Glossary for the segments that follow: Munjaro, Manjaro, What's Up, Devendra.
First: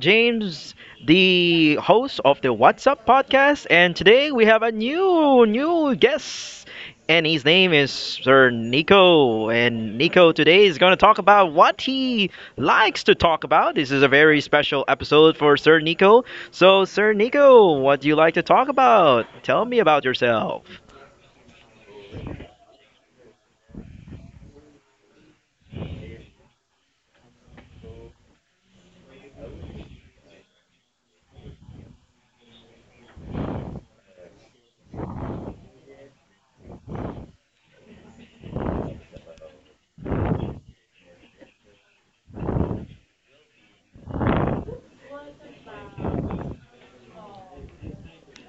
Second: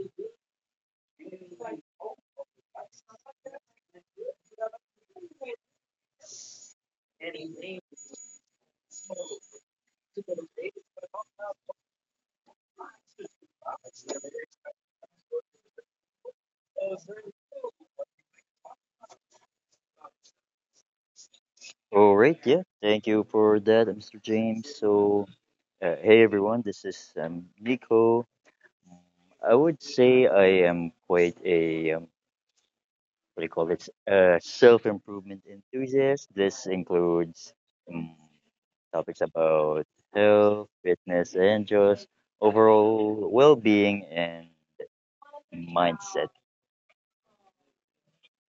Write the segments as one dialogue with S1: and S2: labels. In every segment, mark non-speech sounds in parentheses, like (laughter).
S1: James, the host of the What's Up podcast, and today we have a new guest, and his name is Sir Nico. And Nico today is going to talk about what he likes to talk about. This is a very special episode for Sir Nico. So, Sir Nico, what do you like to talk about? Tell me about yourself.
S2: All right, yeah. Thank you for that, Mr. James. So, hey everyone, this is Nico. I would say I am quite a, what do you call it, self improvement enthusiast. This includes um, topics about health, fitness, and just overall well being and mindset.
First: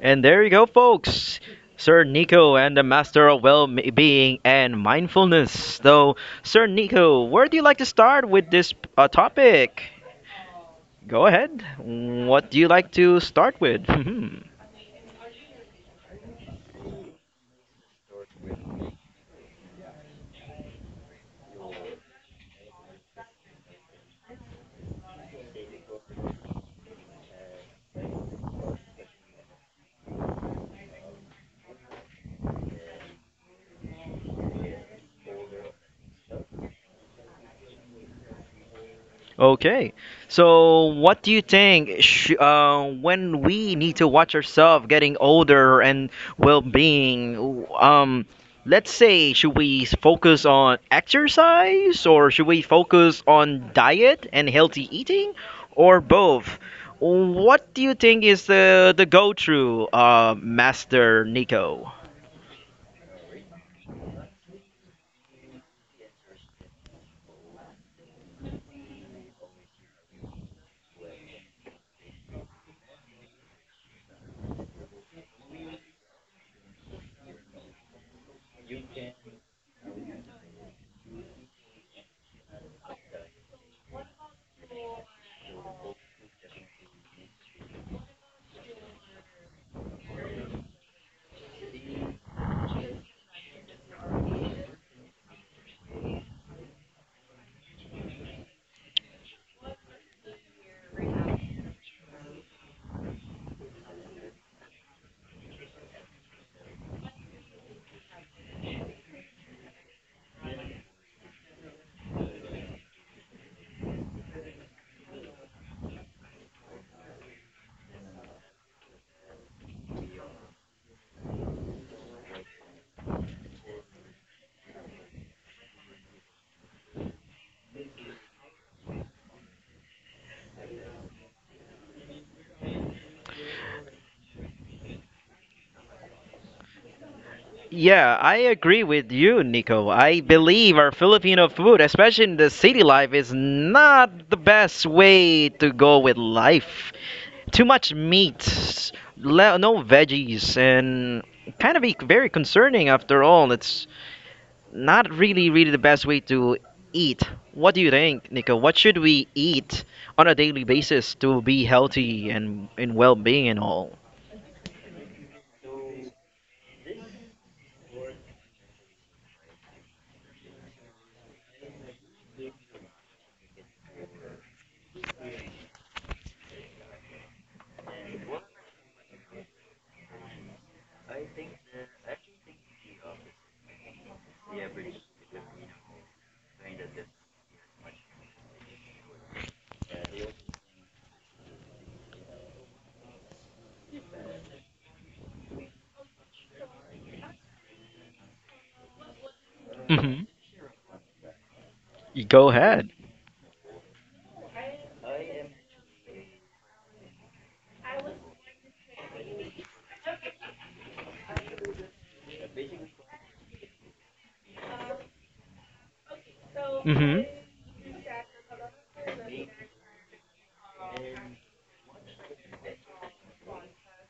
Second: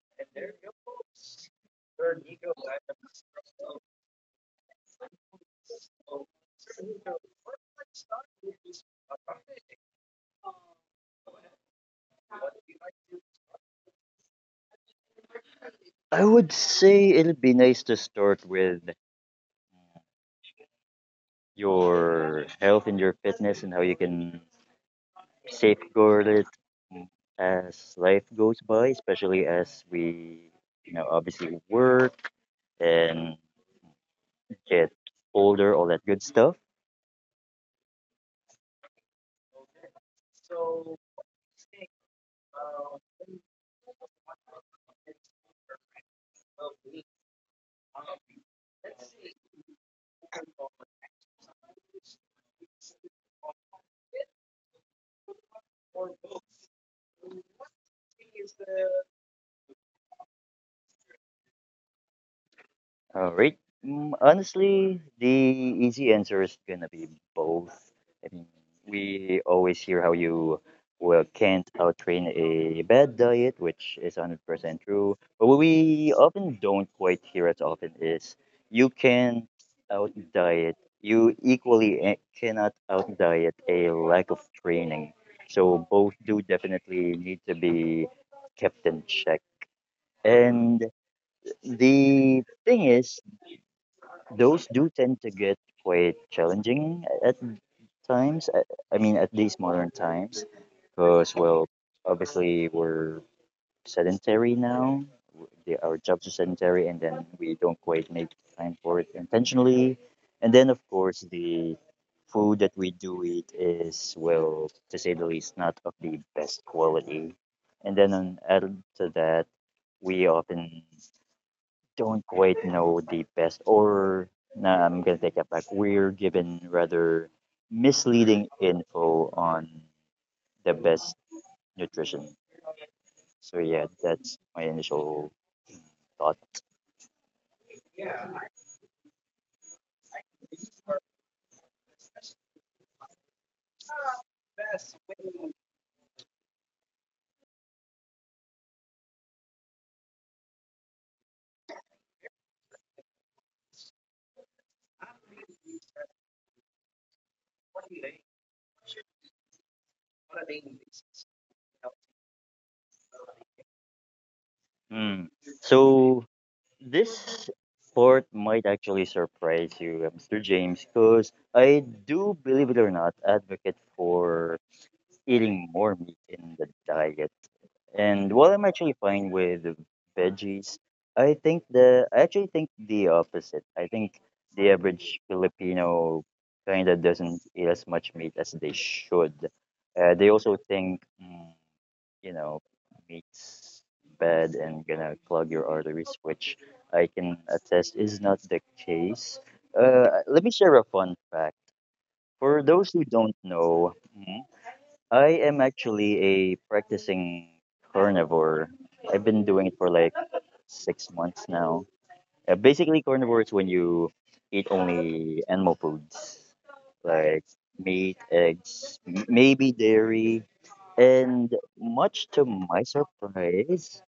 S1: And there you go, folks. Sir Nico and the Master of Well-being and Mindfulness. So, Sir Nico, where do you like to start with this topic? Go ahead. What do you like to start with? (laughs)
S2: I would say it'd be nice to start with your health and your fitness and how you can safeguard it mm, as life goes by, especially as we, obviously work and get older, all that good stuff.
S1: Okay. So, what do you think when we need to watch ourselves getting older and well-being? Let's say, should we focus on exercise or should we focus on diet and healthy eating or both? What do you think is the go-to, Master Nico?
S2: All right. Honestly, the easy answer is gonna be both. I mean, we always hear how you well can't outtrain a bad diet, which is 100% true. But what we often don't quite hear as often is you can out diet. You equally cannot out diet a lack of training. So both do definitely need to be kept in check. And the thing is, those do tend to get quite challenging at times. I mean, at these modern times, because well, obviously we're sedentary now. Our jobs are sedentary, and then we don't quite make time for it intentionally. And then, of course, the food that we do eat is, well, to say the least, not of the best quality. Added to that, we often don't quite know the best, or nah, I'm gonna take that back. We're given rather misleading info on the best nutrition. So yeah, that's my initial thought.
S1: Yeah, I agree with you, Nico. I believe our Filipino food, especially in the city life, is not the best way to go with life. Too much meat, no veggies, and kind of be very concerning after all. It's not really, really the best way to eat. What do you think, Nico? What should we eat on a daily basis to be healthy and in well-being and all?
S2: Mm. So this part might actually surprise you, Mr. James, because I do, believe it or not, advocate for eating more meat in the diet. And while I'm actually fine with veggies, I actually think the opposite. I think the average Filipino kind of doesn't eat as much meat as they should. They also think, you know, meat's bad and gonna clog your arteries, which I can attest is not the case.
S1: Hmm.
S2: Let me share a fun fact.
S1: Go
S2: For
S1: ahead.
S2: those who don't know, I am actually a practicing carnivore. I've been doing it for like 6 months now. Basically, carnivore is when you eat only animal foods like meat, eggs, maybe dairy. And much to my surprise,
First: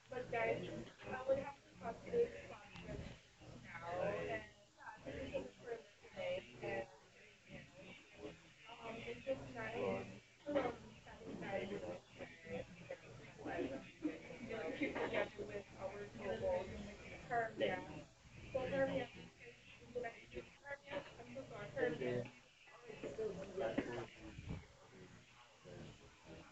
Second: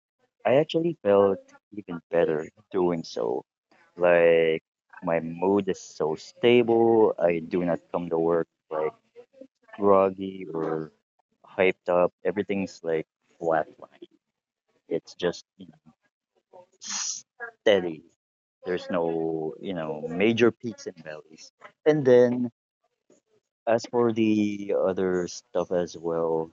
S2: I actually felt even better doing so. Like, my mood is so stable. I do not come to work like groggy or hyped up. Everything's like flatline. It's just steady. There's no major peaks and valleys. And then as for the other stuff as well,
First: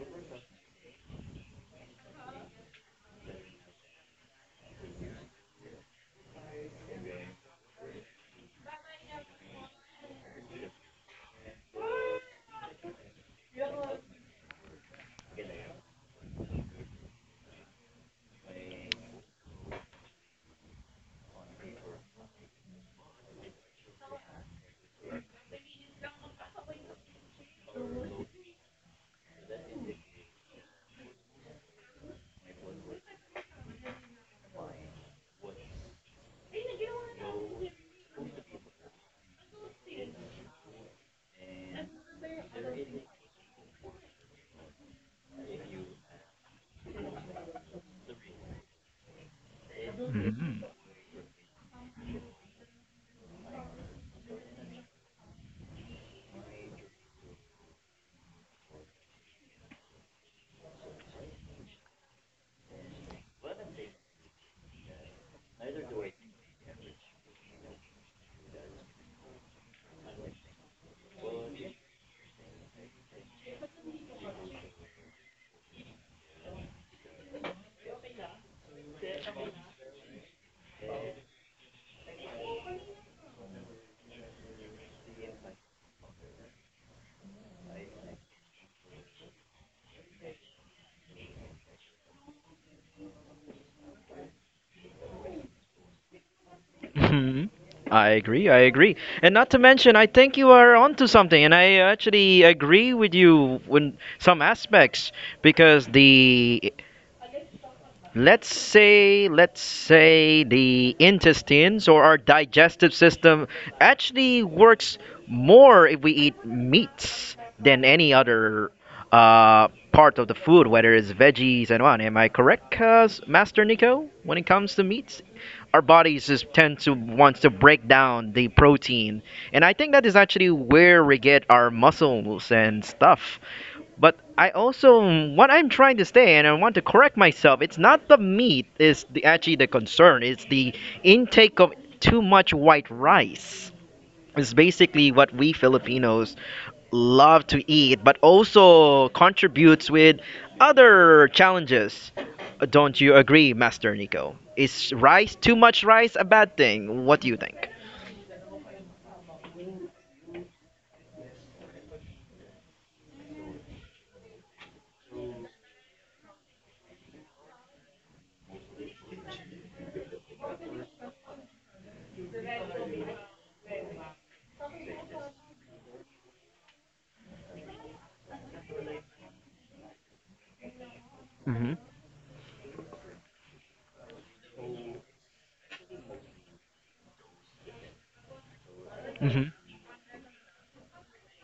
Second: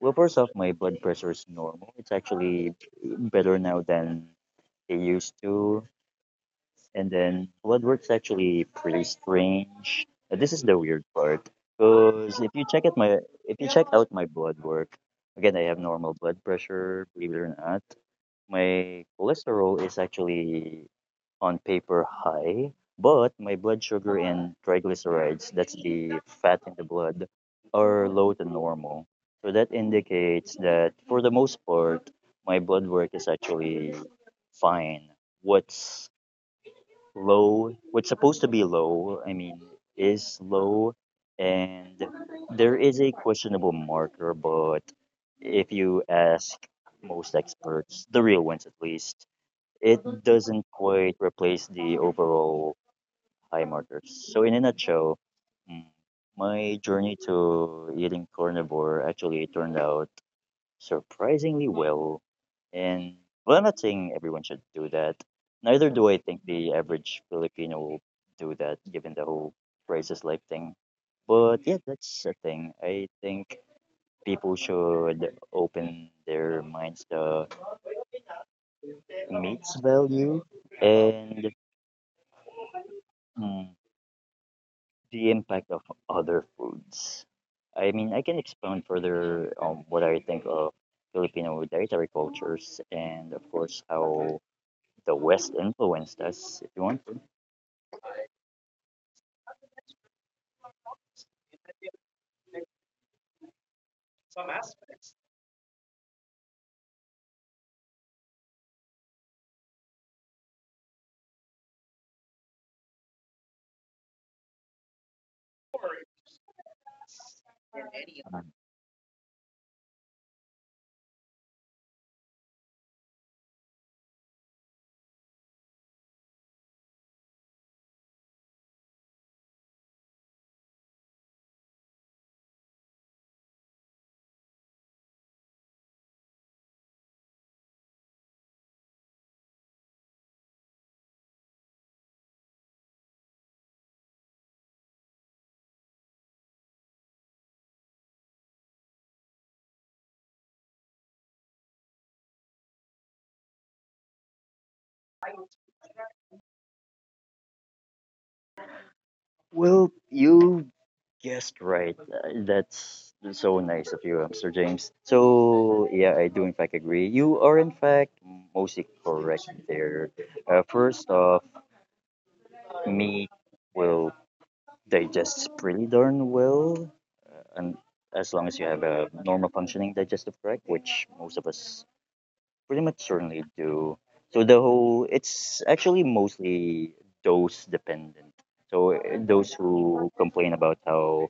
S2: well, first off, my blood pressure is normal. It's actually better now than it used to. And then blood work's actually pretty strange. This is the weird part because if you check at my if you check out my blood work, again I have normal blood pressure, believe it or not. My cholesterol is actually on paper high, but my blood sugar and triglycerides, that's the fat in the blood, are low to normal. So that indicates that for the most part, my blood work is actually fine. What's low, what's supposed to be low, I mean, is low, and there is a questionable marker, but if you ask most experts, the real ones at least, it doesn't quite replace the overall high markers. So in a nutshell, mm, my journey to eating carnivore actually turned out surprisingly well, and well, I'm not saying everyone should do that. Neither do I think the average Filipino will do that, given the whole crisis life thing. But yeah, that's a thing. I think people should open their minds to meat's value and mm, the impact of other foods. I mean, I can expound further on what I think of Filipino dietary cultures and, of course, how the West influenced us, if you want to.
S1: Mhm. I agree. I agree. And not to mention, I think you are onto something, and I actually agree with you in some aspects because the let's say the intestines or our digestive system actually works more if we eat meats than any
S2: Um,
S1: other part of the food, whether it's veggies and on. Am I correct, Master Nico, when it comes to meats? Our bodies just tend to wants to break down the protein, and I think that is actually where we get our muscles and stuff. But I also, what I'm trying to say, and I want to correct myself, it's not the meat is actually the concern, it's the intake of too much white rice. It's basically what we filipinos love to eat, but also contributes with other challenges. Don't you agree, Master Nico? Is rice, too much rice a bad thing? What do you think?
S2: Well, you guessed right. That's so nice of you, Mr. James. So, yeah, I do in fact agree. You are in fact mostly correct there. First off, meat will digest pretty darn well, and as long as you have a normal functioning digestive tract, which most of
S1: Mhm.
S2: us pretty much certainly do. So the whole it's actually mostly dose dependent. So
S1: Mhm.
S2: those who complain about how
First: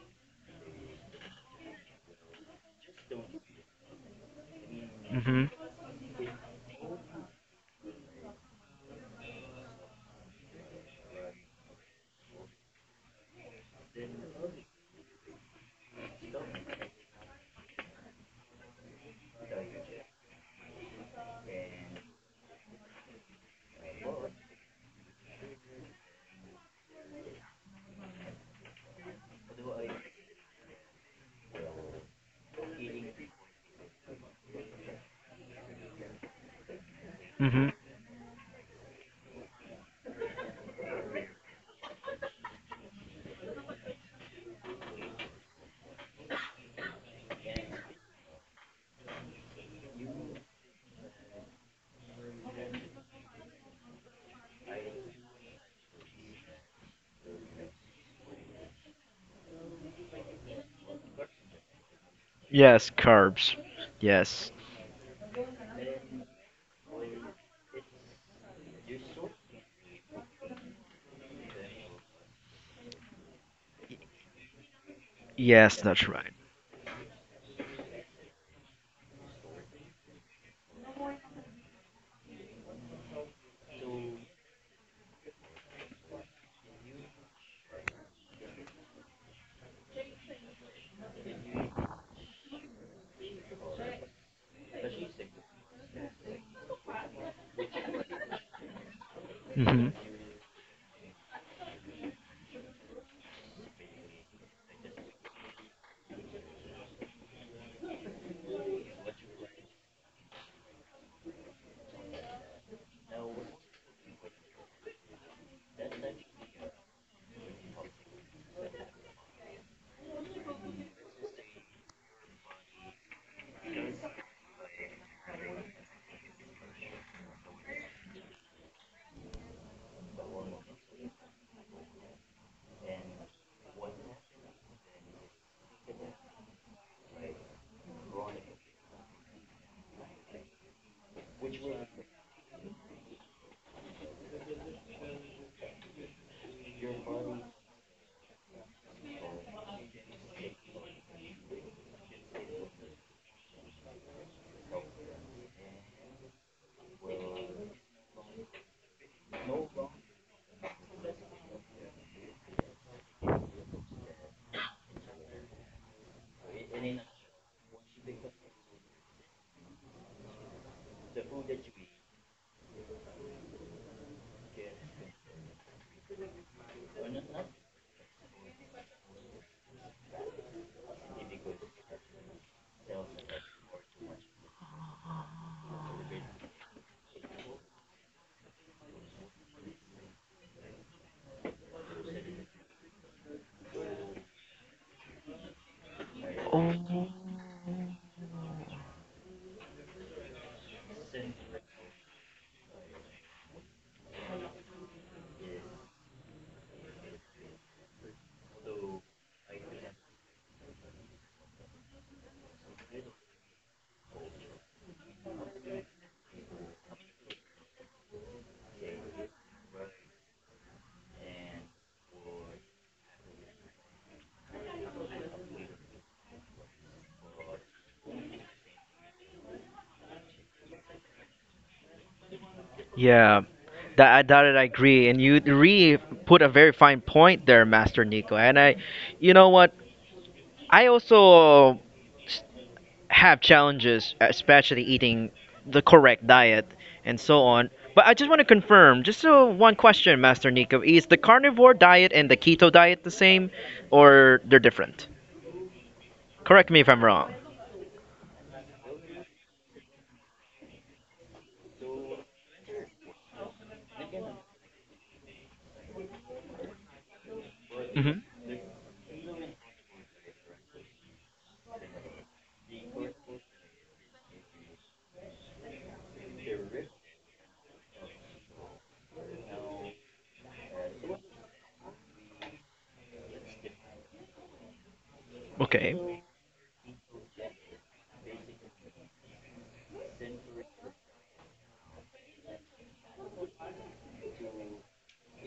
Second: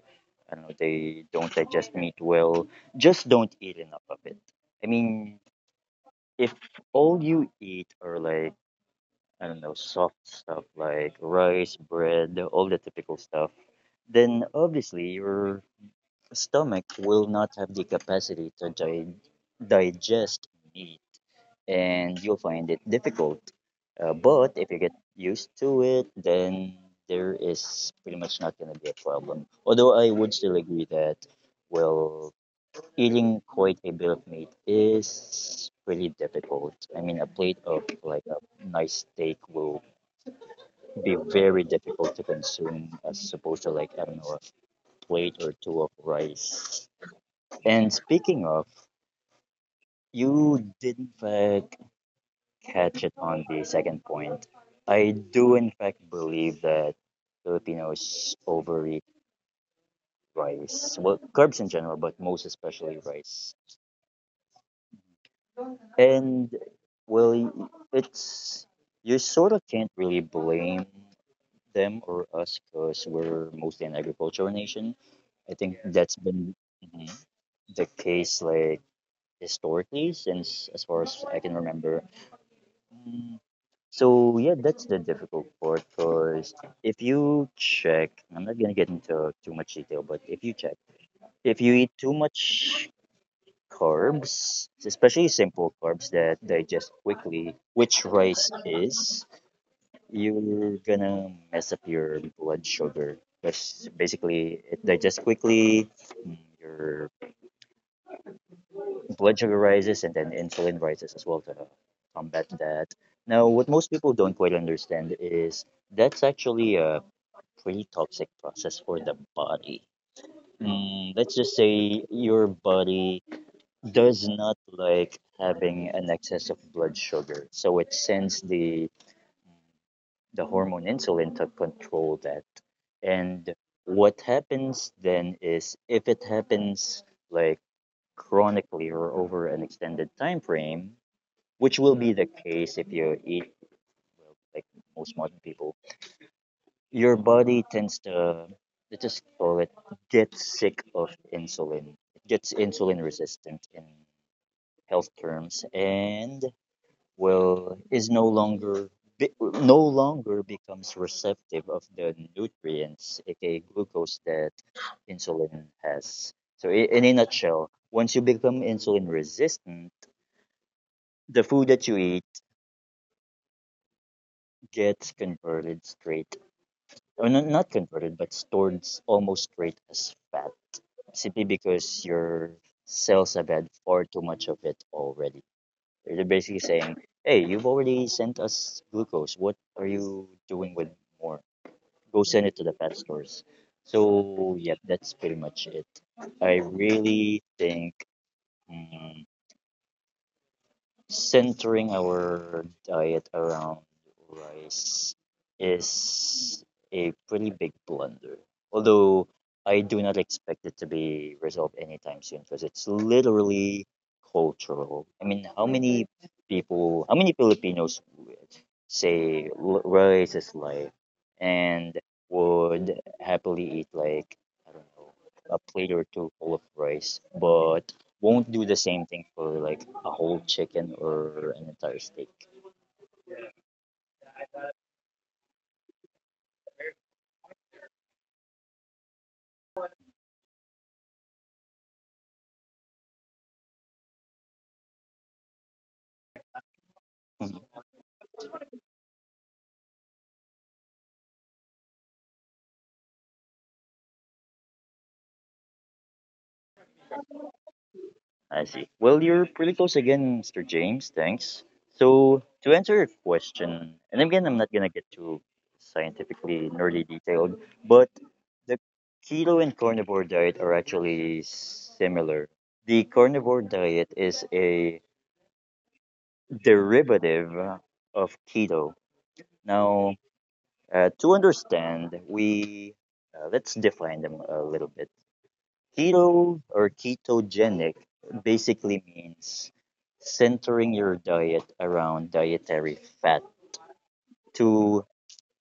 S2: I don't know they don't digest meat well, just don't eat enough of it. I mean,
S1: Mhm.
S2: if all you eat are like I don't know soft stuff like rice, bread, all the typical stuff, then obviously you're stomach will not have the capacity to digest meat and you'll find it difficult. But if you get used to it, then there is pretty much not going to be a problem. Although I would still agree that, well, eating quite a bit of meat is pretty difficult. I mean, a plate
S1: Mhm.
S2: of like a nice steak will be very difficult to consume as opposed to like, I don't know, a plate or two of rice. And speaking of, you did in fact catch it on the second point. I do in fact believe that Filipinos overeat rice. Well, carbs in general, but most especially
S1: Yes,
S2: rice.
S1: carbs. Yes.
S2: And well, it's you sort of can't really blame them or us because we're mostly an agricultural nation. I think
S1: Yes,
S2: that's
S1: that's right.
S2: been mhm, the case like historically since as far as I can remember. So yeah, that's the difficult part because if you check, I'm not gonna get into too much detail, but if you check, if you eat too much carbs, especially simple carbs that digest quickly, which rice is,
S1: Mhm.
S2: you're gonna mess up your blood sugar because basically it digests quickly, your blood sugar rises, and then insulin rises as well to combat that. Now, what most people don't quite understand is that's actually a pretty toxic process for the body. Let's just say your body does not like having an excess of blood sugar, so it sends the hormone insulin to control that. And what happens then is if it happens like chronically or over an extended time frame, which will be the case if you eat like most modern people your body tends to let's just call it get sick of insulin. It gets insulin resistant in health terms and well is no longer be, no longer becomes receptive of the nutrients aka glucose that insulin has. In a nutshell, once you become insulin resistant, the food that you eat gets converted straight or no- not converted but stored almost straight as fat simply because your cells have had far too much of it already. They're basically saying, hey, you've already sent us glucose. What are you doing with more? Go send it to the pet stores. So, yeah, that's pretty much it. I
S1: Oh.
S2: really think. mm, Centering our diet around rice is a pretty big blunder. Although I do not expect it to be resolved anytime soon because it's literally cultural. I mean, how many people, how many Filipinos would say rice is life and would happily eat, like, I don't know, a plate or two full of rice, but won't do the same thing for like a whole chicken or an entire steak.
S1: Yeah, that I agree, and you re put a very fine point there, Master Nico. And I, you know what? I also have challenges, especially eating the correct diet and so
S2: Mhm.
S1: on. But I just want to confirm, just so one question, Master Nico, is the carnivore diet and the keto diet the same, or they're different? Correct me if I'm wrong.
S2: I see. Well, you're pretty close again, Mr. James. Thanks. So, to answer your question, and again, I'm not going to get too scientifically nerdy detailed, but
S1: Hmm.
S2: the keto and carnivore diet are actually similar. The carnivore diet is a derivative of keto. Now, to understand, we let's define them a little bit.
S1: Okay.
S2: Keto or ketogenic basically means centering your diet around dietary fat to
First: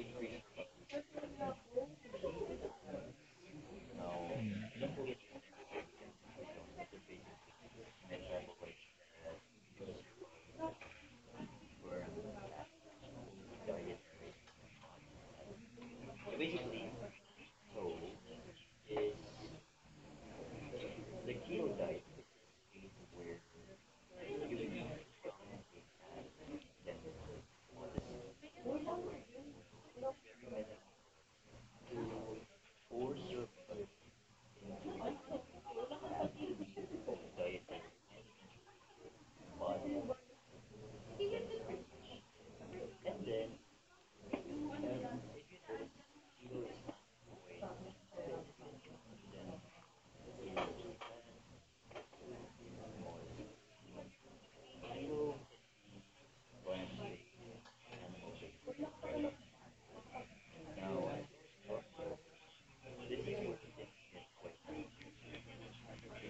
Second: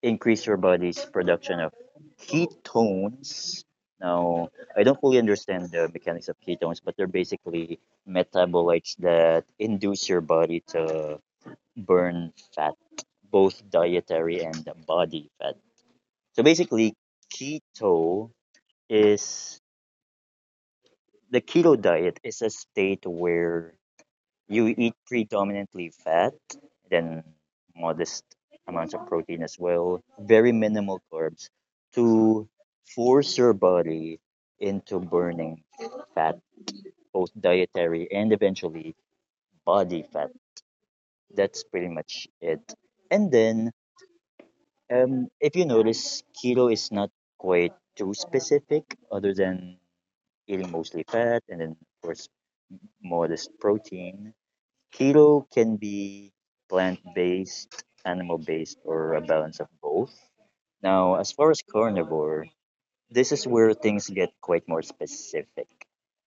S2: increase your body's production of ketones. Now, I don't fully understand the mechanics of ketones, but they're basically metabolites that induce your body to burn fat, both dietary and body fat. So basically, keto is the keto diet is a state where you eat predominantly fat, then modest amounts of protein as well, very minimal carbs to force your body into burning fat, both dietary and eventually body fat. That's pretty much it. And then, if you notice, keto is not quite too specific, other than eating mostly fat and then, of course, modest protein. Keto can be plant based, animal based, or a balance of both. Now, as far as carnivore, this is where things get quite more specific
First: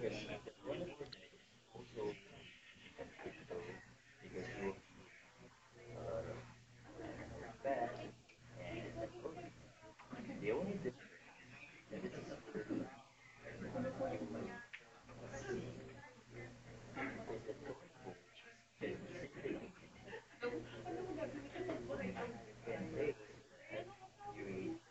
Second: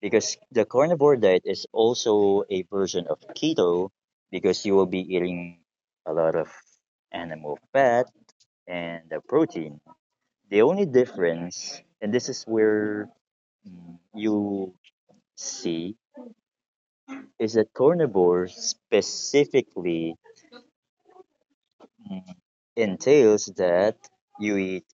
S2: because the carnivore diet is also a version of keto because you will be eating a lot of animal fat and the protein. The only difference, and this is where you see, is that carnivore specifically Mm. entails that you eat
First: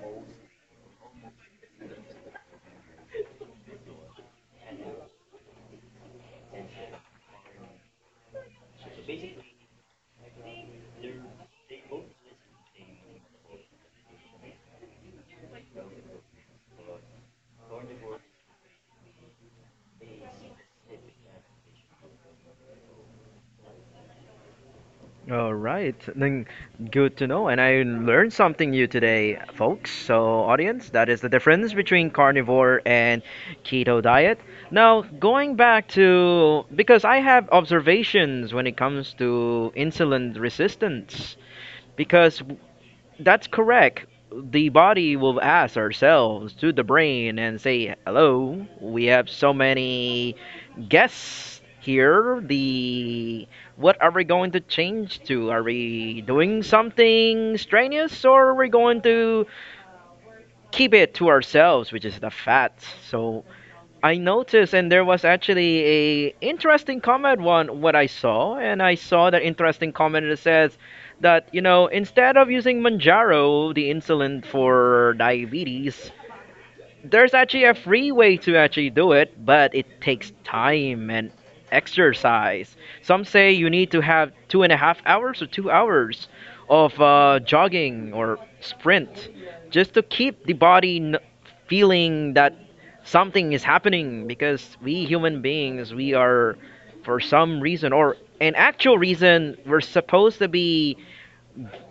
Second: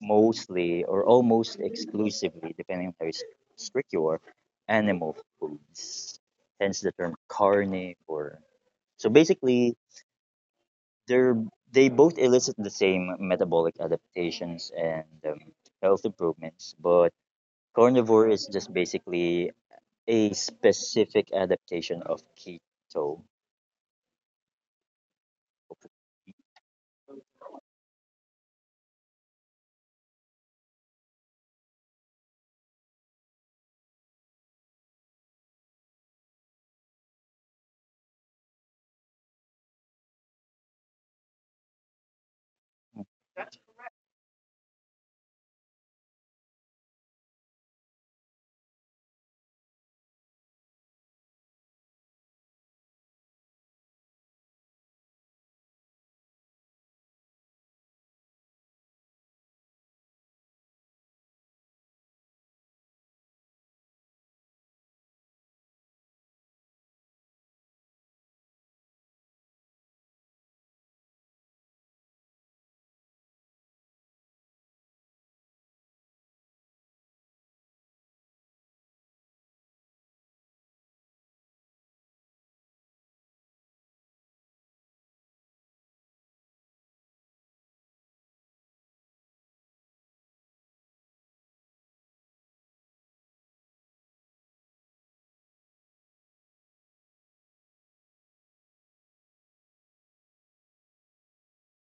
S2: mostly or almost exclusively, depending on how strict you are, animal foods. Hence the term carnivore. So basically, they're they both elicit the same metabolic adaptations and health improvements, but carnivore is just basically a specific adaptation of keto.
S1: All right, then good to know. And I learned something new today, folks. So, audience, that is the difference between carnivore and keto diet. Now, going back to because I have observations when it comes to insulin resistance, because that's correct. The body will ask ourselves to the brain and say, "Hello, we have so many guests here." The what are we going to change to? Are we doing something strenuous, or are we going to keep it to ourselves, which is the fat? So I noticed, and there was actually a interesting comment on what I saw, and I saw that interesting comment that says that you know instead of using Manjaro, the insulin for diabetes, there's actually a free way to actually do it, but it takes time and exercise. Some say you need to have 2.5 hours or 2 hours of jogging or sprint just to keep the body feeling that something is happening, because we human beings, we are, for some reason or an actual reason, we're supposed to be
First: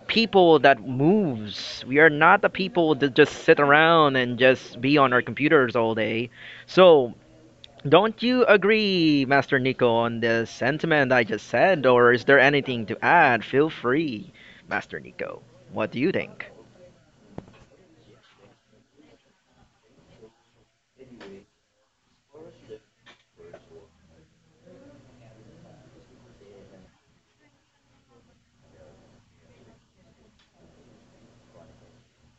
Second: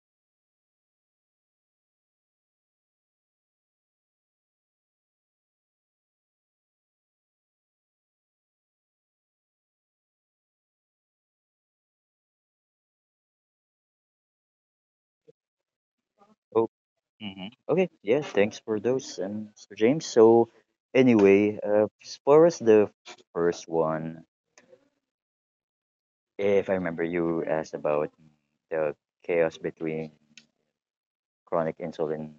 S1: people that moves. We are not the people that just sit around and just be on our computers all day. So, don't you agree, Master Nico, on the sentiment I just said, or is there anything to add? Feel free, Master Nico. What do you think?
S2: Okay, yeah, thanks for those, and Mr. James. So, anyway, as far as the first one, if I remember, you asked about the chaos between chronic insulin,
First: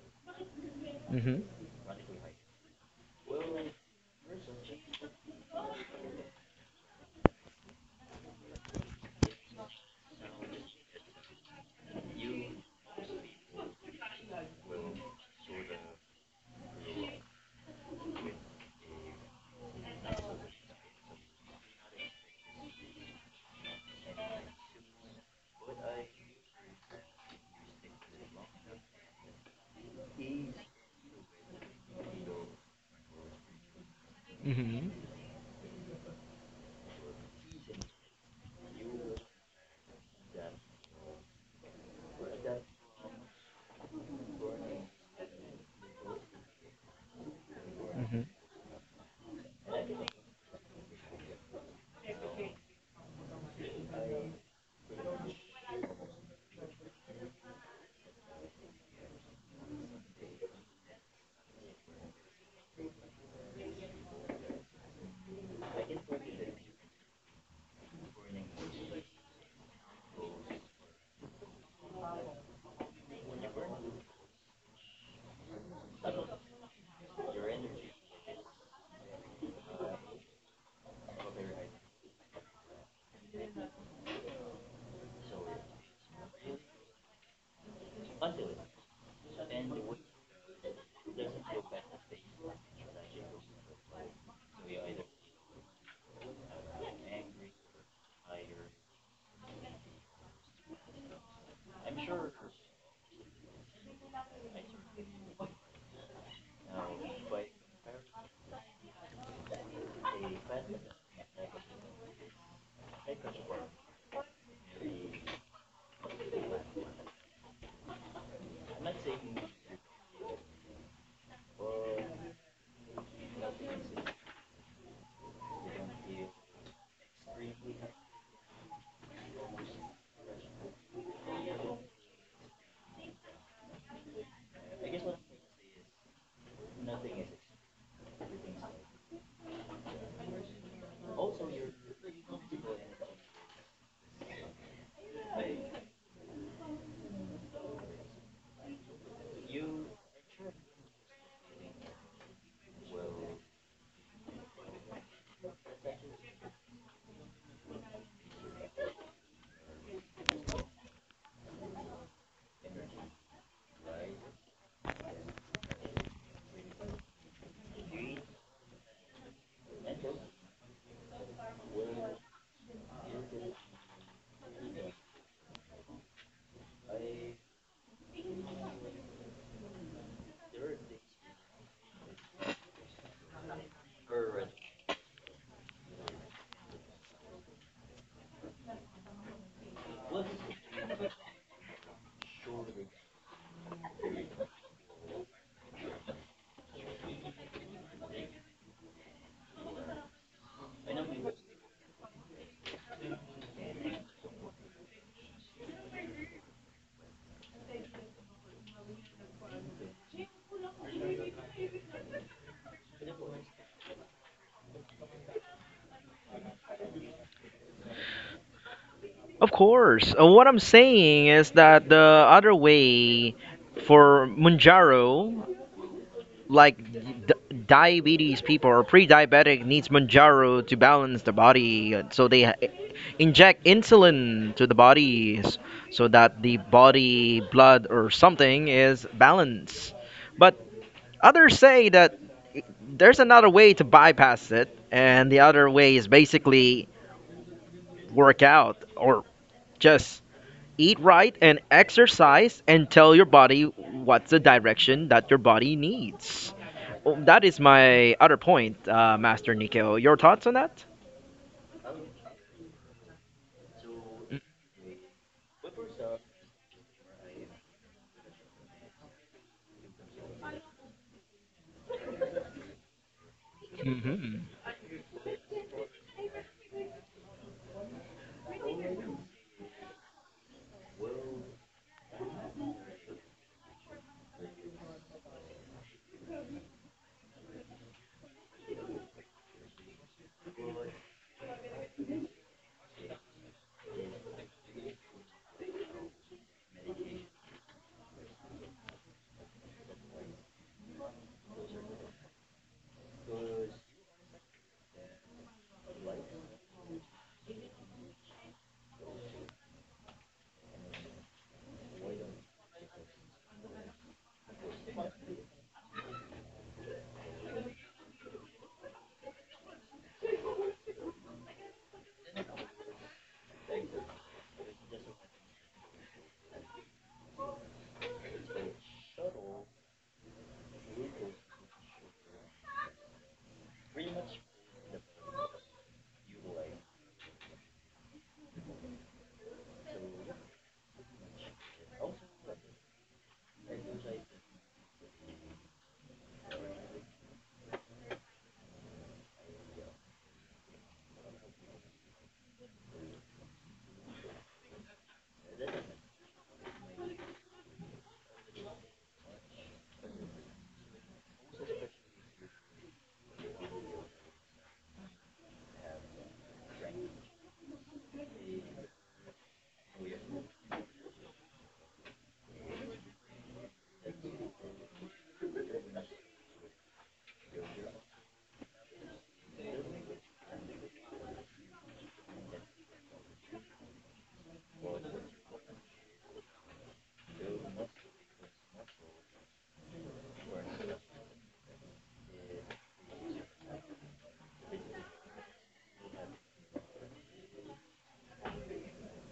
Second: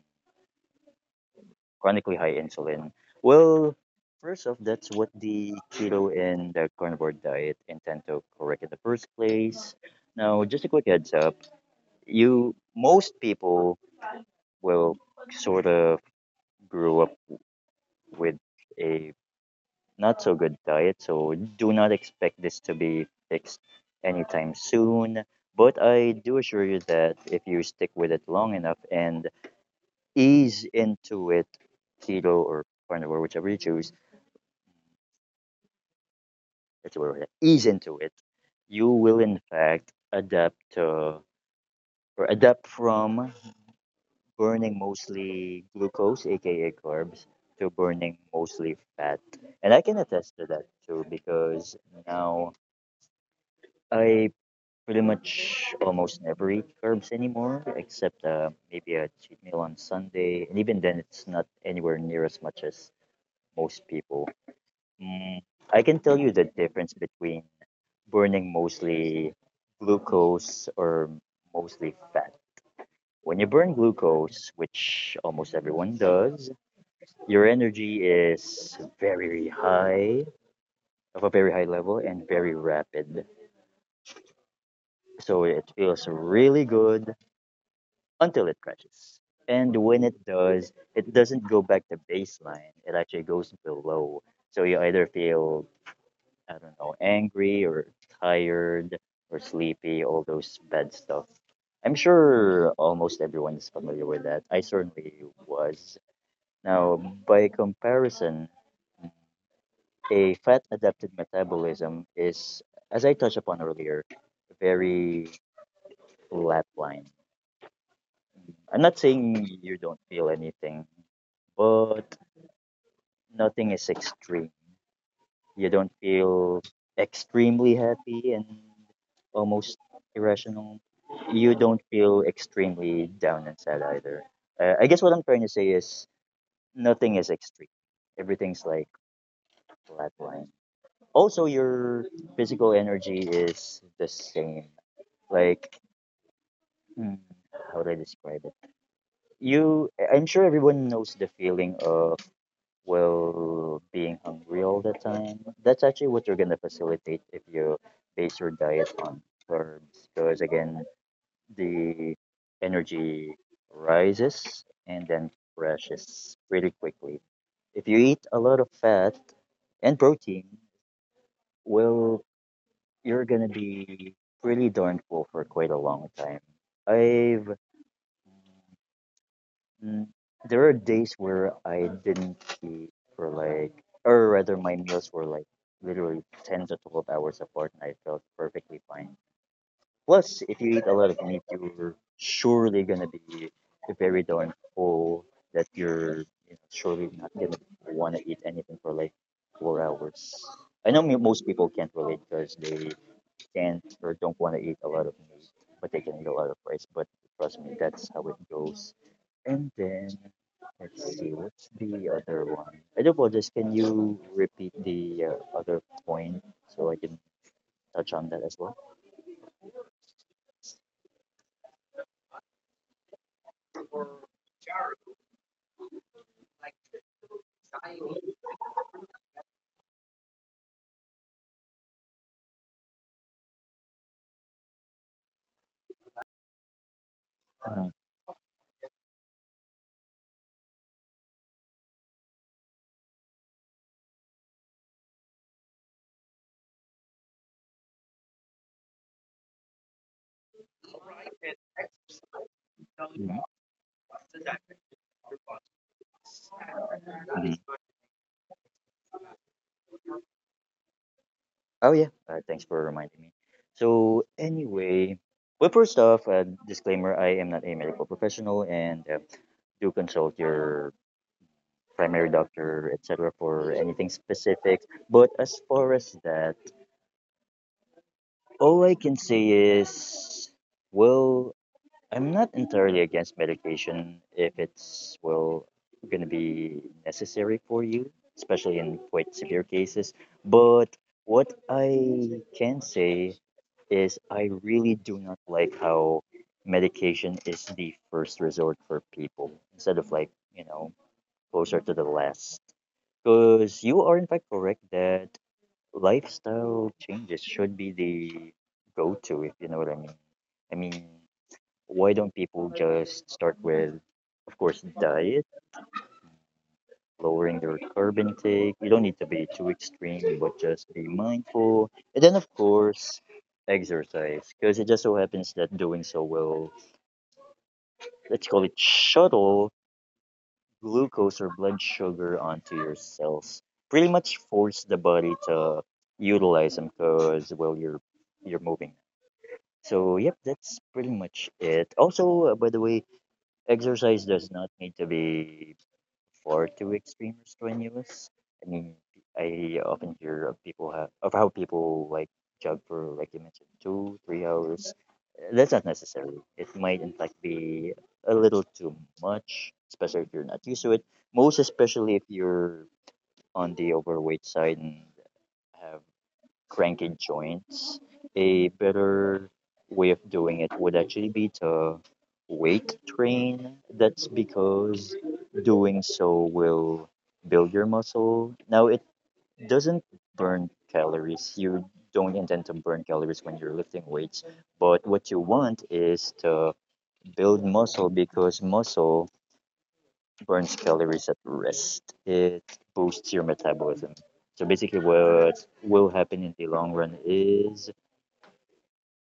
S1: Hmm.
S2: chronically high insulin. Well, first off, that's what the keto and the carnivore diet intend to correct in the first place. Now, just a quick heads up, you most people will sort of grew up with a not so good diet, so do not expect this to be fixed anytime soon. But I do assure you that if you stick with it long enough and ease into it, keto or carnivore, whichever you choose,
S1: Hmm.
S2: that's where we're at, ease into it, you will in fact adapt to or adapt from burning mostly glucose, aka carbs, to burning
S1: Hmm.
S2: mostly fat. And I can attest to that too because now I pretty much almost never eat carbs anymore, except maybe a cheat meal on Sunday. And even then, it's not anywhere near as much as most people. Mm, I can tell you the difference between burning mostly glucose or mostly fat. When you burn glucose, which almost everyone does, your energy is very high, of a very high level, and very rapid. So it feels really good until it crashes. And when it does, it doesn't go back to baseline. It actually goes below. So you either feel, I don't know, angry or tired or sleepy, all those bad stuff. I'm sure almost everyone is familiar with that. I certainly was. Now, by comparison, a fat adapted metabolism is, as I touched upon earlier, very flat line. I'm not saying you don't feel anything, but nothing is extreme. You don't feel extremely happy and almost irrational. You don't feel extremely down and sad either. I guess what I'm trying to say is nothing is extreme. Everything's like flat line. Also, your physical energy is the same. Like, hmm, how do I describe it? I'm sure everyone knows the feeling of Will being hungry all the time. That's actually what you're gonna facilitate if you base your diet on carbs, because again, the energy rises and then crashes pretty quickly. If you eat a lot of fat and protein, well, you're gonna be pretty darn full for quite a long time. I've Mm, There are days where I didn't eat for, like, or rather, my meals were like literally 10 to 12 hours apart, and I felt perfectly fine. Plus, if you eat a lot of meat, you're surely gonna be very darn full, that you're surely not gonna wanna eat anything for like 4 hours. I know most people can't relate because they can't or don't want to eat a lot of meat, but they can eat a lot of rice. But trust me, that's how it goes. And then, let's see, what's the other one? I do apologize. Can you repeat the other point so I can touch on that as well?
S1: Of course. What I'm saying is that the other way for Munjaro, like d- diabetes people or pre-diabetic, needs Manjaro to balance the body, so they inject insulin to the body, so that the body blood
S2: Uh,
S1: or something is balanced, but others say that i- there's another way to bypass it, and the other way is basically work out or just eat right and exercise and tell your
S2: mhm.
S1: body what's the direction that your body needs. Well, that is
S2: Mhm.
S1: my other point, Master Nico. Your thoughts on that?
S2: Oh yeah, thanks for reminding me. So anyway, well, first off, disclaimer: I am not a medical professional, and do consult your primary doctor, etc., for anything
S1: Mhm.
S2: specific. But as far as that, all I can say is, well, I'm not entirely against medication if it's, well, going to be necessary for you, especially in quite severe cases. But what I can say is, I really do not like how medication is the first resort for people, instead of, like, closer to the last. Because you are, in fact, correct that lifestyle changes should be the go to, if you know what I mean. I mean, why don't people just start with, of course, diet, lowering their carb intake? You don't need to be too extreme, but just be mindful. And then, of course, exercise, because it just so happens that doing so will, let's call it, shuttle glucose or blood sugar onto your cells, pretty much force the body to utilize them, because, well, you're moving. So, yep, that's pretty much it. Also, by the way, exercise does not need to be for too extreme or strenuous. I mean, I often hear of how people, like, jog for, like you mentioned, 2 or 3 hours. That's not necessary. It might in fact be a little too much, especially if you're not used to it. Most especially if you're on the overweight side and have cranky joints, a better way of doing it would actually be to weight train. That's because doing so will build your muscle. Now, it doesn't burn calories. You don't intend to burn calories when you're lifting weights, but what you want is to build muscle because muscle burns calories at rest. It boosts your metabolism. So basically, what will happen in the long run is,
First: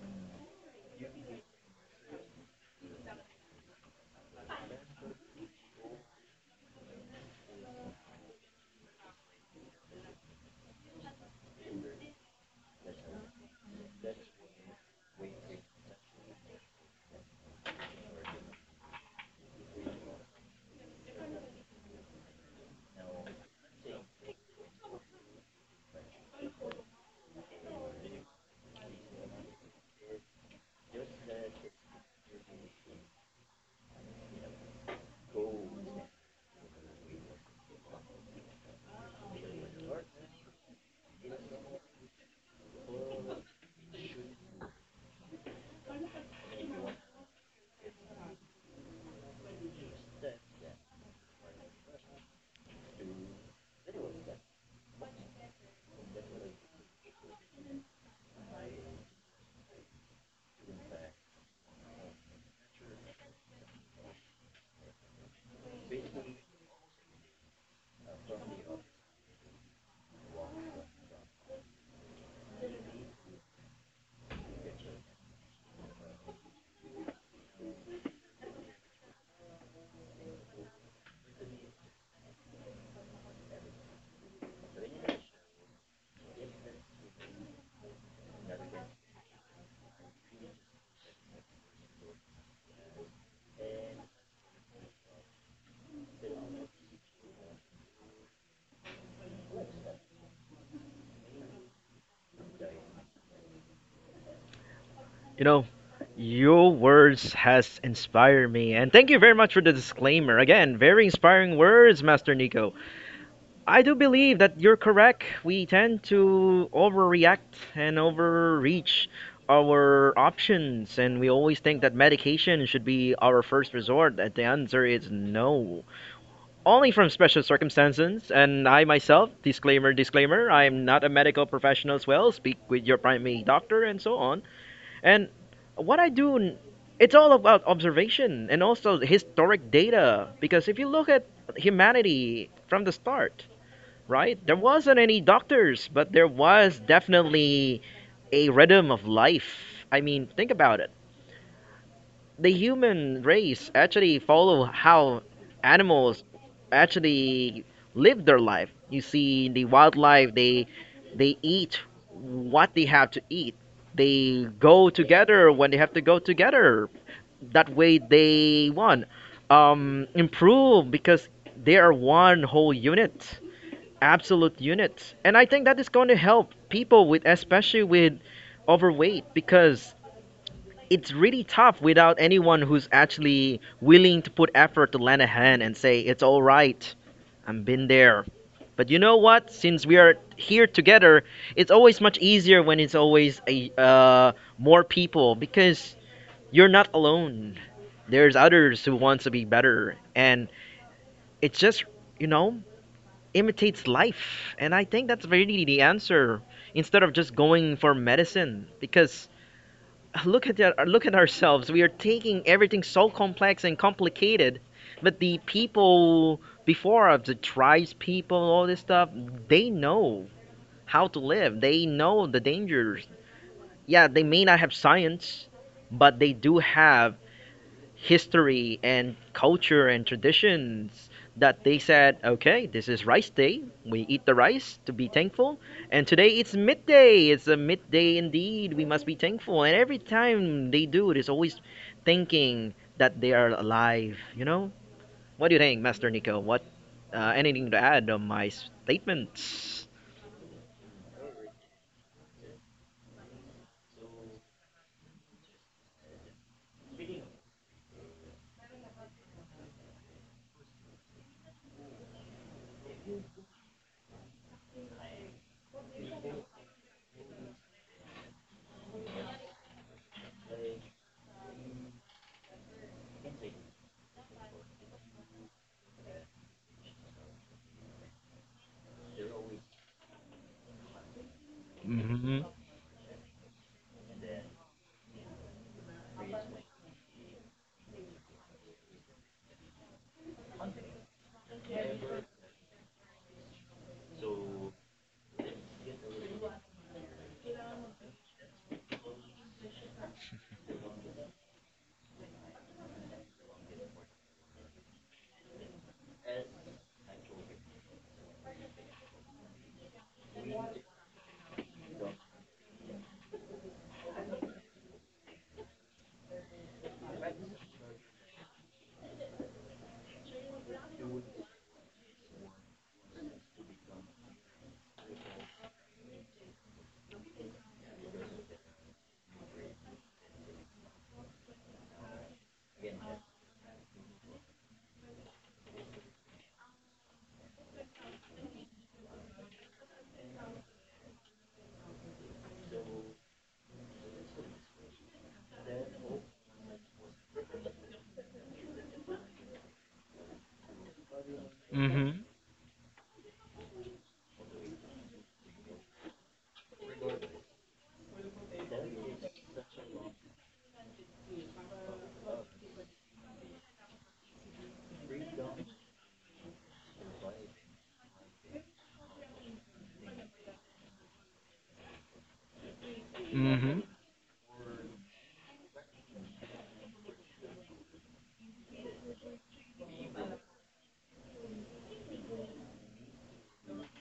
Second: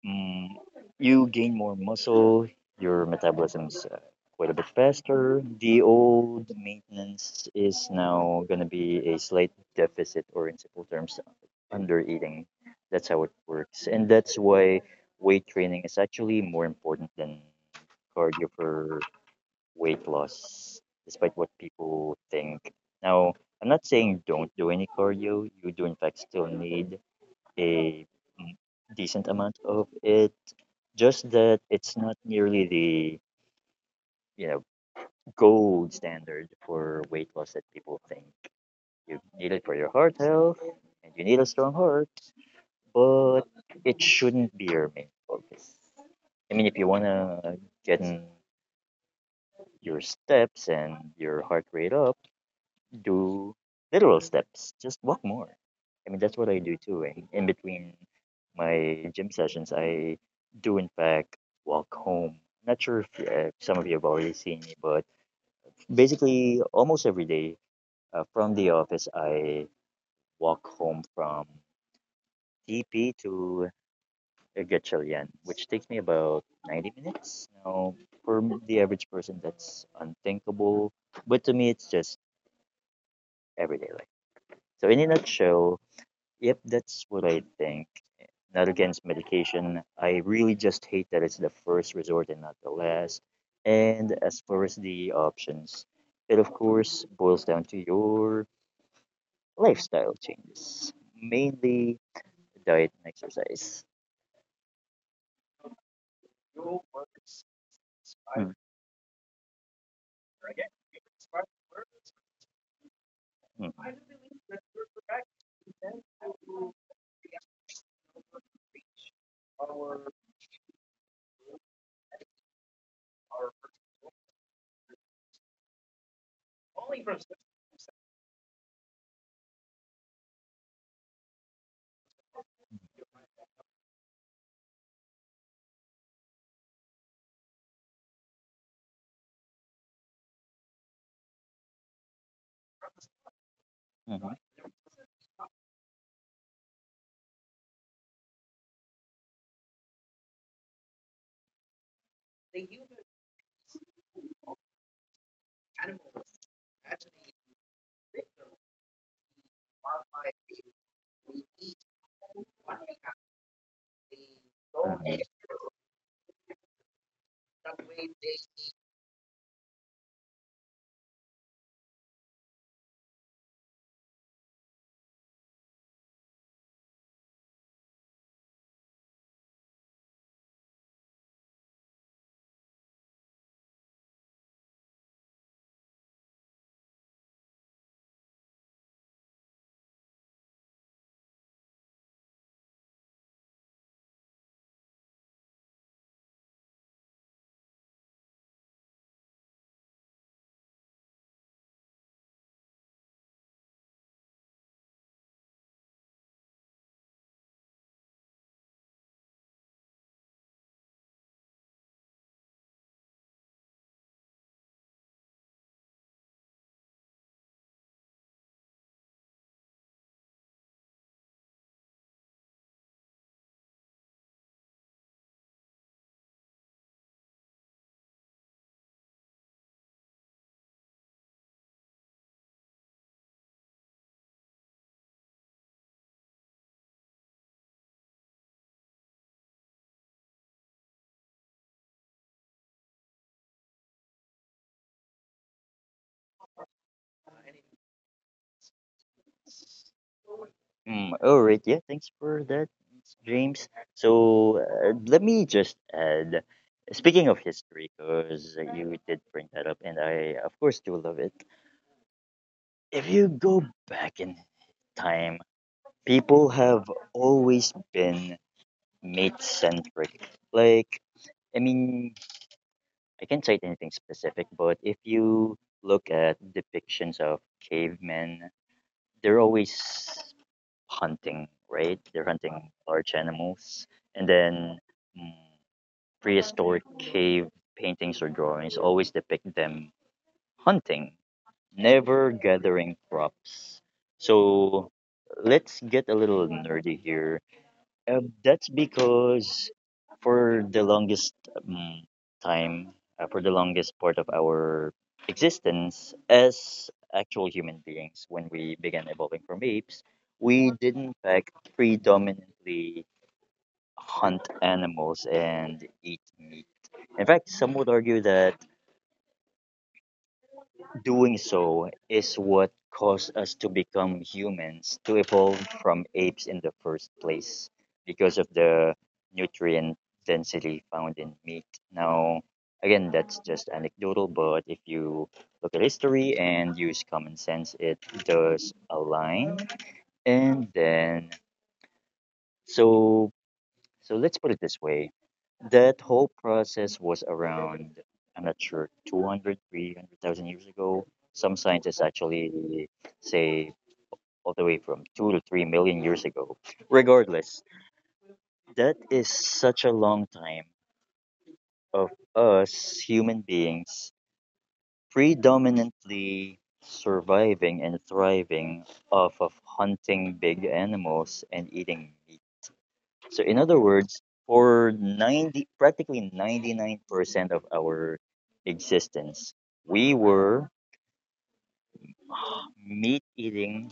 S2: Mm, you gain more muscle, your metabolism's quite a bit faster. The old maintenance is now going to be a slight deficit, or in simple terms, under eating. That's how it works. And that's why weight training is actually more important than cardio for weight loss, despite what people think. Now, I'm not saying don't do any cardio. You do, in fact, still need a decent amount of it. Just that it's not nearly the you know gold standard for weight loss that people think. You need it for your heart health, and you need a strong heart, but it shouldn't be your main focus. I mean, if you wanna get in your steps and your heart rate up, do literal steps, just walk more. I mean, that's what I do too. In between my gym sessions, I do, in fact, walk home. Not sure if some of you have already seen me, but basically, almost every day, from the office, I walk home from TP to, Gatchalian, which takes me about 90 minutes. Now, for the average person, that's unthinkable, but to me, it's just everyday life. So, in a nutshell, yep, that's what I think. Not against medication. I really just hate that it's the first resort and not the last. And as far as the options, it of course boils down to your lifestyle changes, mainly diet and exercise.
S1: You know, your words has inspired
S2: Mm,
S1: me, and thank you very much for the disclaimer. Again, very inspiring words, Master Nico.
S2: mm,
S1: I do believe that you're correct. We tend to overreact and overreach our options, and we always think that medication should be our first resort. That the answer is no, only from special circumstances, and I myself, disclaimer, disclaimer, I'm not a medical professional as well. Speak with your primary doctor and so on. And what I do, it's all about observation and also historic data. Because if you look at humanity from the start,
S2: mhm,
S1: right, there wasn't any doctors, but there was definitely a rhythm of life. I mean, think about it, the human race actually follow how animals actually live their life. You see, the wildlife they eat what they have to eat. They go
S2: mhm,
S1: together when they have to go together. That way, they one improve because they are one whole unit, absolute unit. And I think that is going to help people with, especially with overweight, because it's really tough without anyone who's actually willing to put effort to lend a hand and say it's all right. I've been there. But you know what? Since we are here together, it's always much easier when it's always a more people because you're not alone. There's others who wants to be better, and it just you know imitates life. And I think that's really the answer instead of just going for medicine, because look at ourselves. We are taking everything so complex and complicated, but the people before us, the tribes people, all this stuff, they know how to live. They know the dangers. Yeah, they may not have science, but they do have history and culture and traditions, that they said, okay, this is rice day. We eat the rice to be thankful. And today it's midday. It's a midday indeed. We must be thankful. And every time they do it, it's always thinking that they are alive. You know? What do you think, Master Nico? What? Anything to add on my statements?
S2: mm. All right, yeah, thanks for that, James. So, let me just add, speaking of history, because you did bring that up, and I of course do love it. If you go back in time, people have always been mate centric. Like, I mean, I can't cite anything specific, but if you look at depictions of cavemen, they're always hunting, right? They're
S1: Mhm.
S2: hunting large animals. And then, mm, prehistoric cave paintings or drawings always depict them hunting, never gathering crops. So let's get a little nerdy here. That's because for the longest time, for the longest part of our existence as actual human beings, when we began evolving from apes, we did in fact predominantly hunt animals and eat meat. In fact, some would argue that doing so is what caused us to become humans, to evolve from apes in the first place because of the nutrient density found in meat. Now, again, that's just anecdotal, but if you look at history and use common sense, it does align. And then, so let's put it this way, that whole process was around, I'm not sure, 200, 300000 years ago. Some
S1: Mhm.
S2: scientists actually say all the way from 2 to 3 million years ago. Regardless, that is such a long time of us human beings predominantly surviving and thriving off of hunting big animals and eating. So in
S1: Mhm.
S2: other words, for 90, practically 99% of our existence, we were meat-eating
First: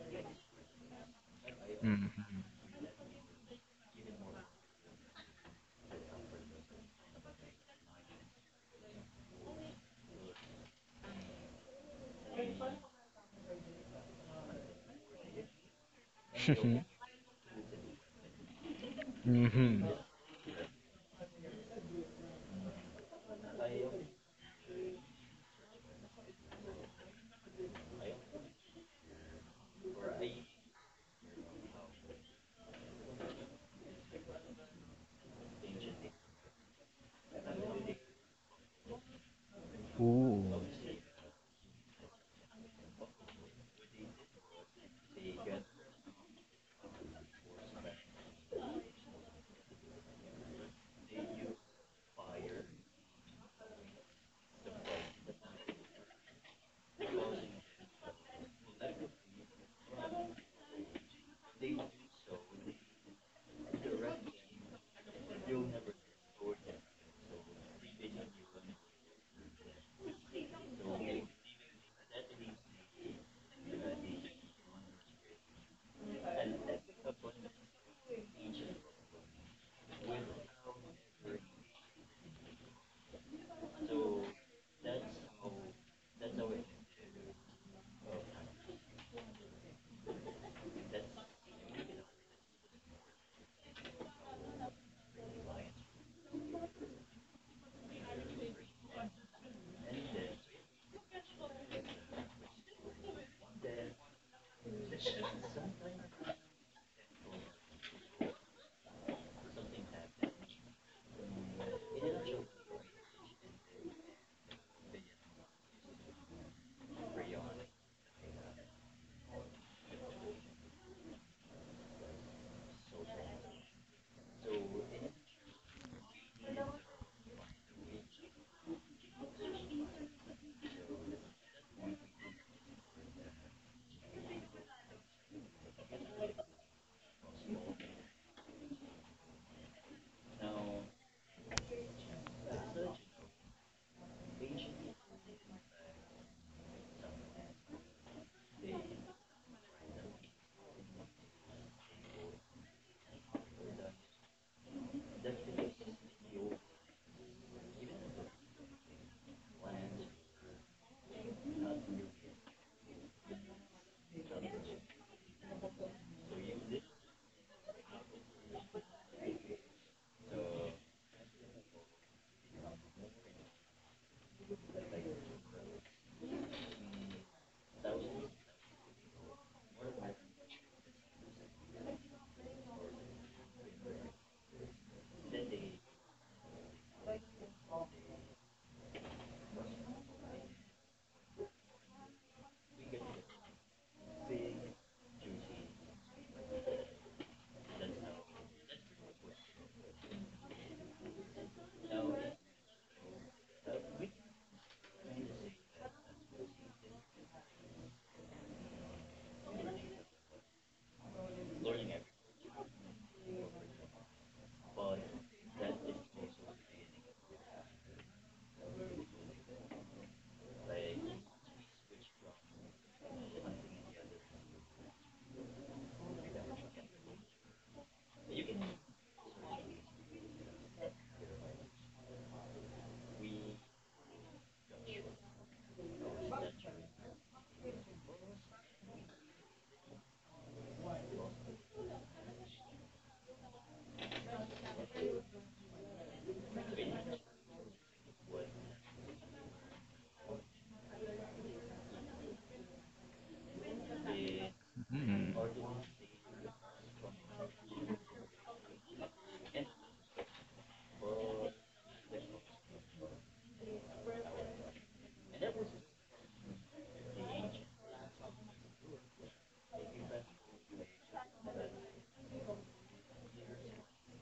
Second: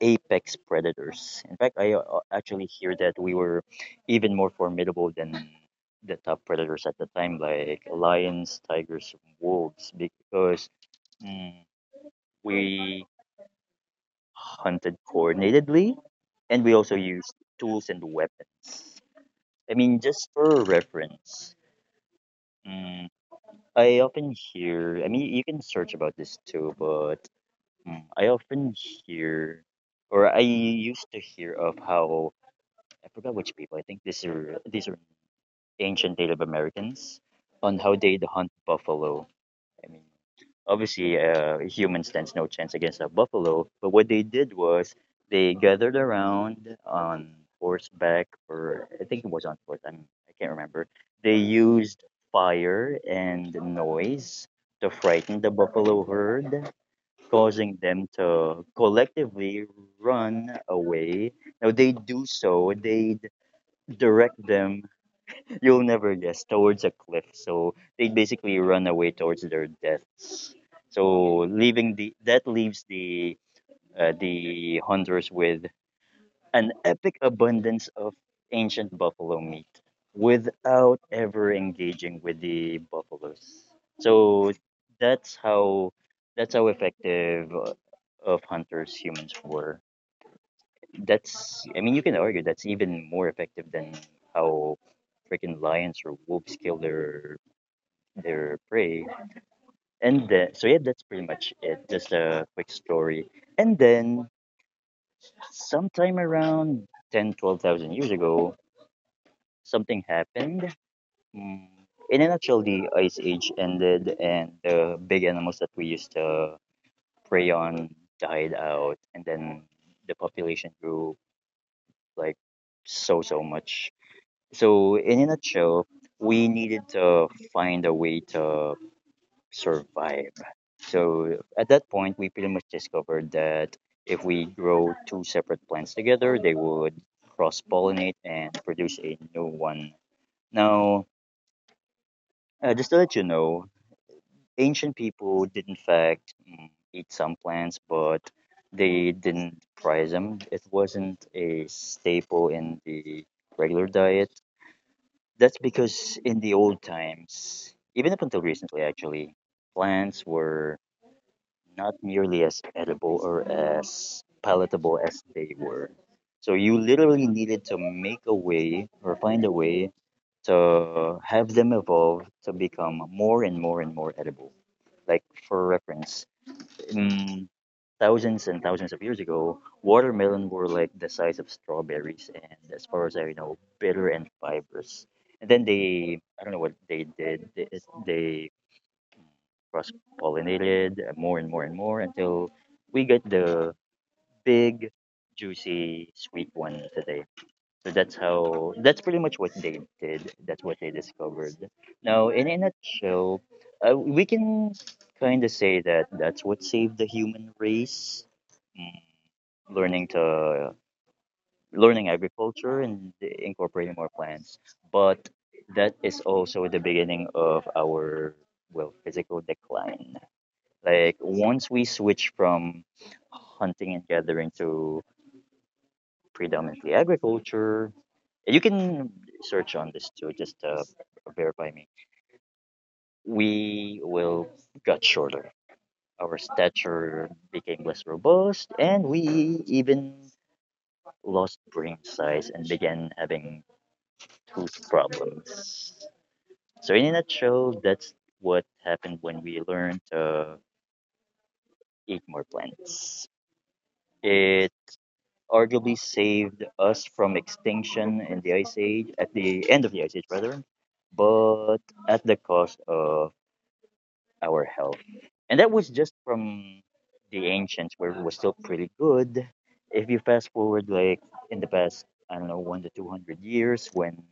S2: apex predators. In fact, I
S1: Mhm.
S2: actually hear that we were even more formidable than the top predators at the time, like lions, tigers, wolves, because mm, we hunted coordinatedly, and we also used tools and weapons. I
S1: Mhm.
S2: mean,
S1: (laughs)
S2: just for reference, mm, I often hear, I mean, you can search about this too, but I often hear, or I used to hear, of how, I forgot which people, I think these are ancient Native Americans, on how they'd hunt buffalo. I mean,
S1: Ooh.
S2: obviously, human stands no chance against a buffalo. But what they did was, they gathered around on horseback, or I think it was on horse. I can't remember. They used fire and noise to frighten the buffalo herd, causing them to collectively run away. Now they do so, they direct them, you'll never guess, towards a cliff. So they basically run away towards their deaths. So leaving the that leaves the hunters with an epic abundance of ancient buffalo meat, without ever engaging with the buffaloes. So that's how, effective of hunters humans were. That's, I mean, you can argue that's even more effective than how freaking lions or wolves kill their prey. And so, yeah, that's pretty much it. Just a quick story. And then sometime around 10 to 12 thousand years ago, something happened. Mm, In a nutshell, the ice age ended, and the big animals that we used to prey on died out, and then the population grew, like, so so much. So, in a nutshell, we needed to find a way to survive. So, at that point, we pretty much discovered that if we grow two separate plants together, they would cross pollinate and produce a new one. Now, just to let you know, ancient people did in fact eat some plants, but they didn't prize them. It wasn't a staple in the regular diet. That's because in the old times, even up until recently actually, plants were not nearly as edible or as palatable as they were. So you literally needed to make a way or find a way to have them evolve to become more and more and more edible. Like, for reference, mm, thousands and thousands of years ago, watermelon were like the size of strawberries, and as far as I know, bitter and fibrous. And then they, I don't know what they did. They cross-pollinated more and more and more until we get the big, juicy, sweet one today. So that's how. That's pretty much what they did. That's what they discovered. Now, in a nutshell, we can kind of say that that's what saved the human race, learning to learning agriculture and incorporating more plants. But that is also the beginning of our, well, physical decline. Like, once we switch from hunting and gathering to predominantly agriculture, you can search on this too, just to verify me. We will got shorter. Our stature became less robust, and we even lost brain size and began having tooth problems. So in a nutshell, that's what happened when we learned to eat more plants. It
S1: Mhm.
S2: arguably saved us from extinction in the ice age, at the end of the ice age rather, but at the cost of our health. And that was just from the ancients, where it was still pretty good. If you fast forward, like, in the past, I don't know, one to two hundred years, when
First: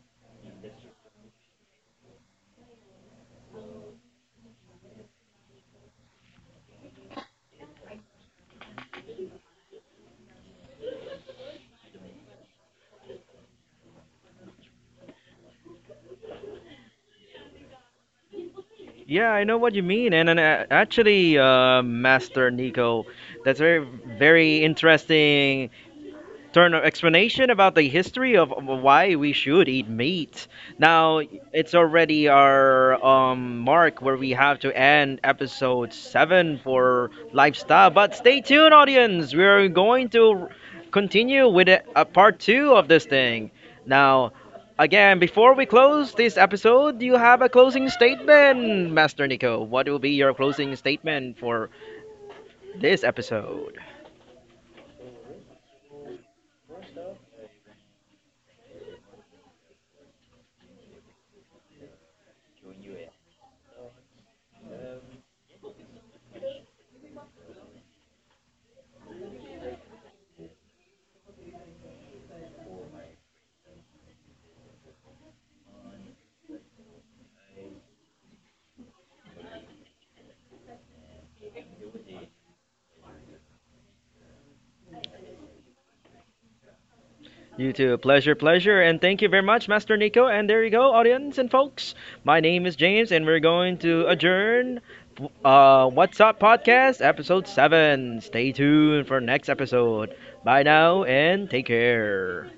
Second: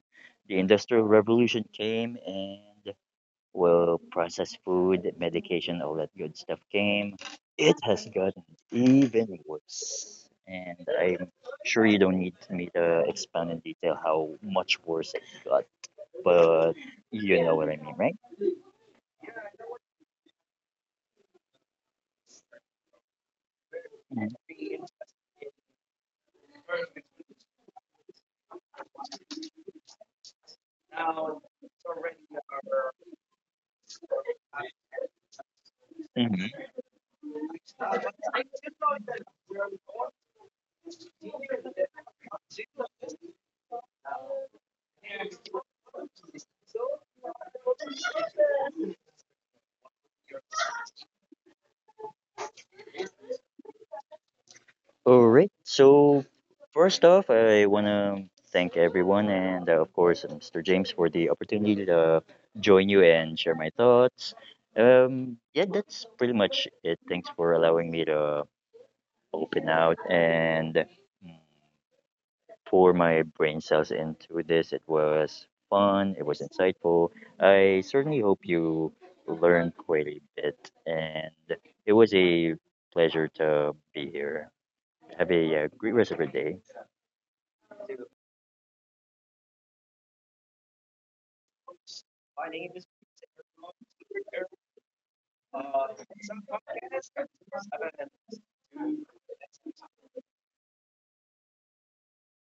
S2: the industrial revolution came, and, well, processed food, medication, all that good stuff came. It has gotten even worse. And I'm sure you don't need me to expound in detail how much worse it got, but you know what I mean, right?
S1: Yeah, I know what you mean, and actually, Master Nico, that's very, very interesting turn of explanation about the history of why we should eat meat. Now it's already our mark where we have to end episode 7
S2: Mhm.
S1: for lifestyle. But stay tuned, audience. We are going to continue with a part two of this thing. Now, again, before we close this episode, do you have a closing statement, Master Nico? What will be your closing statement for this episode?
S2: All right. So, first off, I want to thank everyone and, of course, Mr. James for the opportunity to join you and share my thoughts. Yeah, that's pretty much it. Thanks for allowing me to open out and pour my brain cells into this. It was fun, it was insightful. I certainly hope you learned quite a bit, and it was a pleasure to be here. Have a great rest of your day.
S1: You too. Pleasure, pleasure. And thank you very much, Master Nico. And there you go, audience and folks. My name is James, and we're going to adjourn What's Up Podcast, Episode 7. Stay tuned for next episode. Bye now, and take care.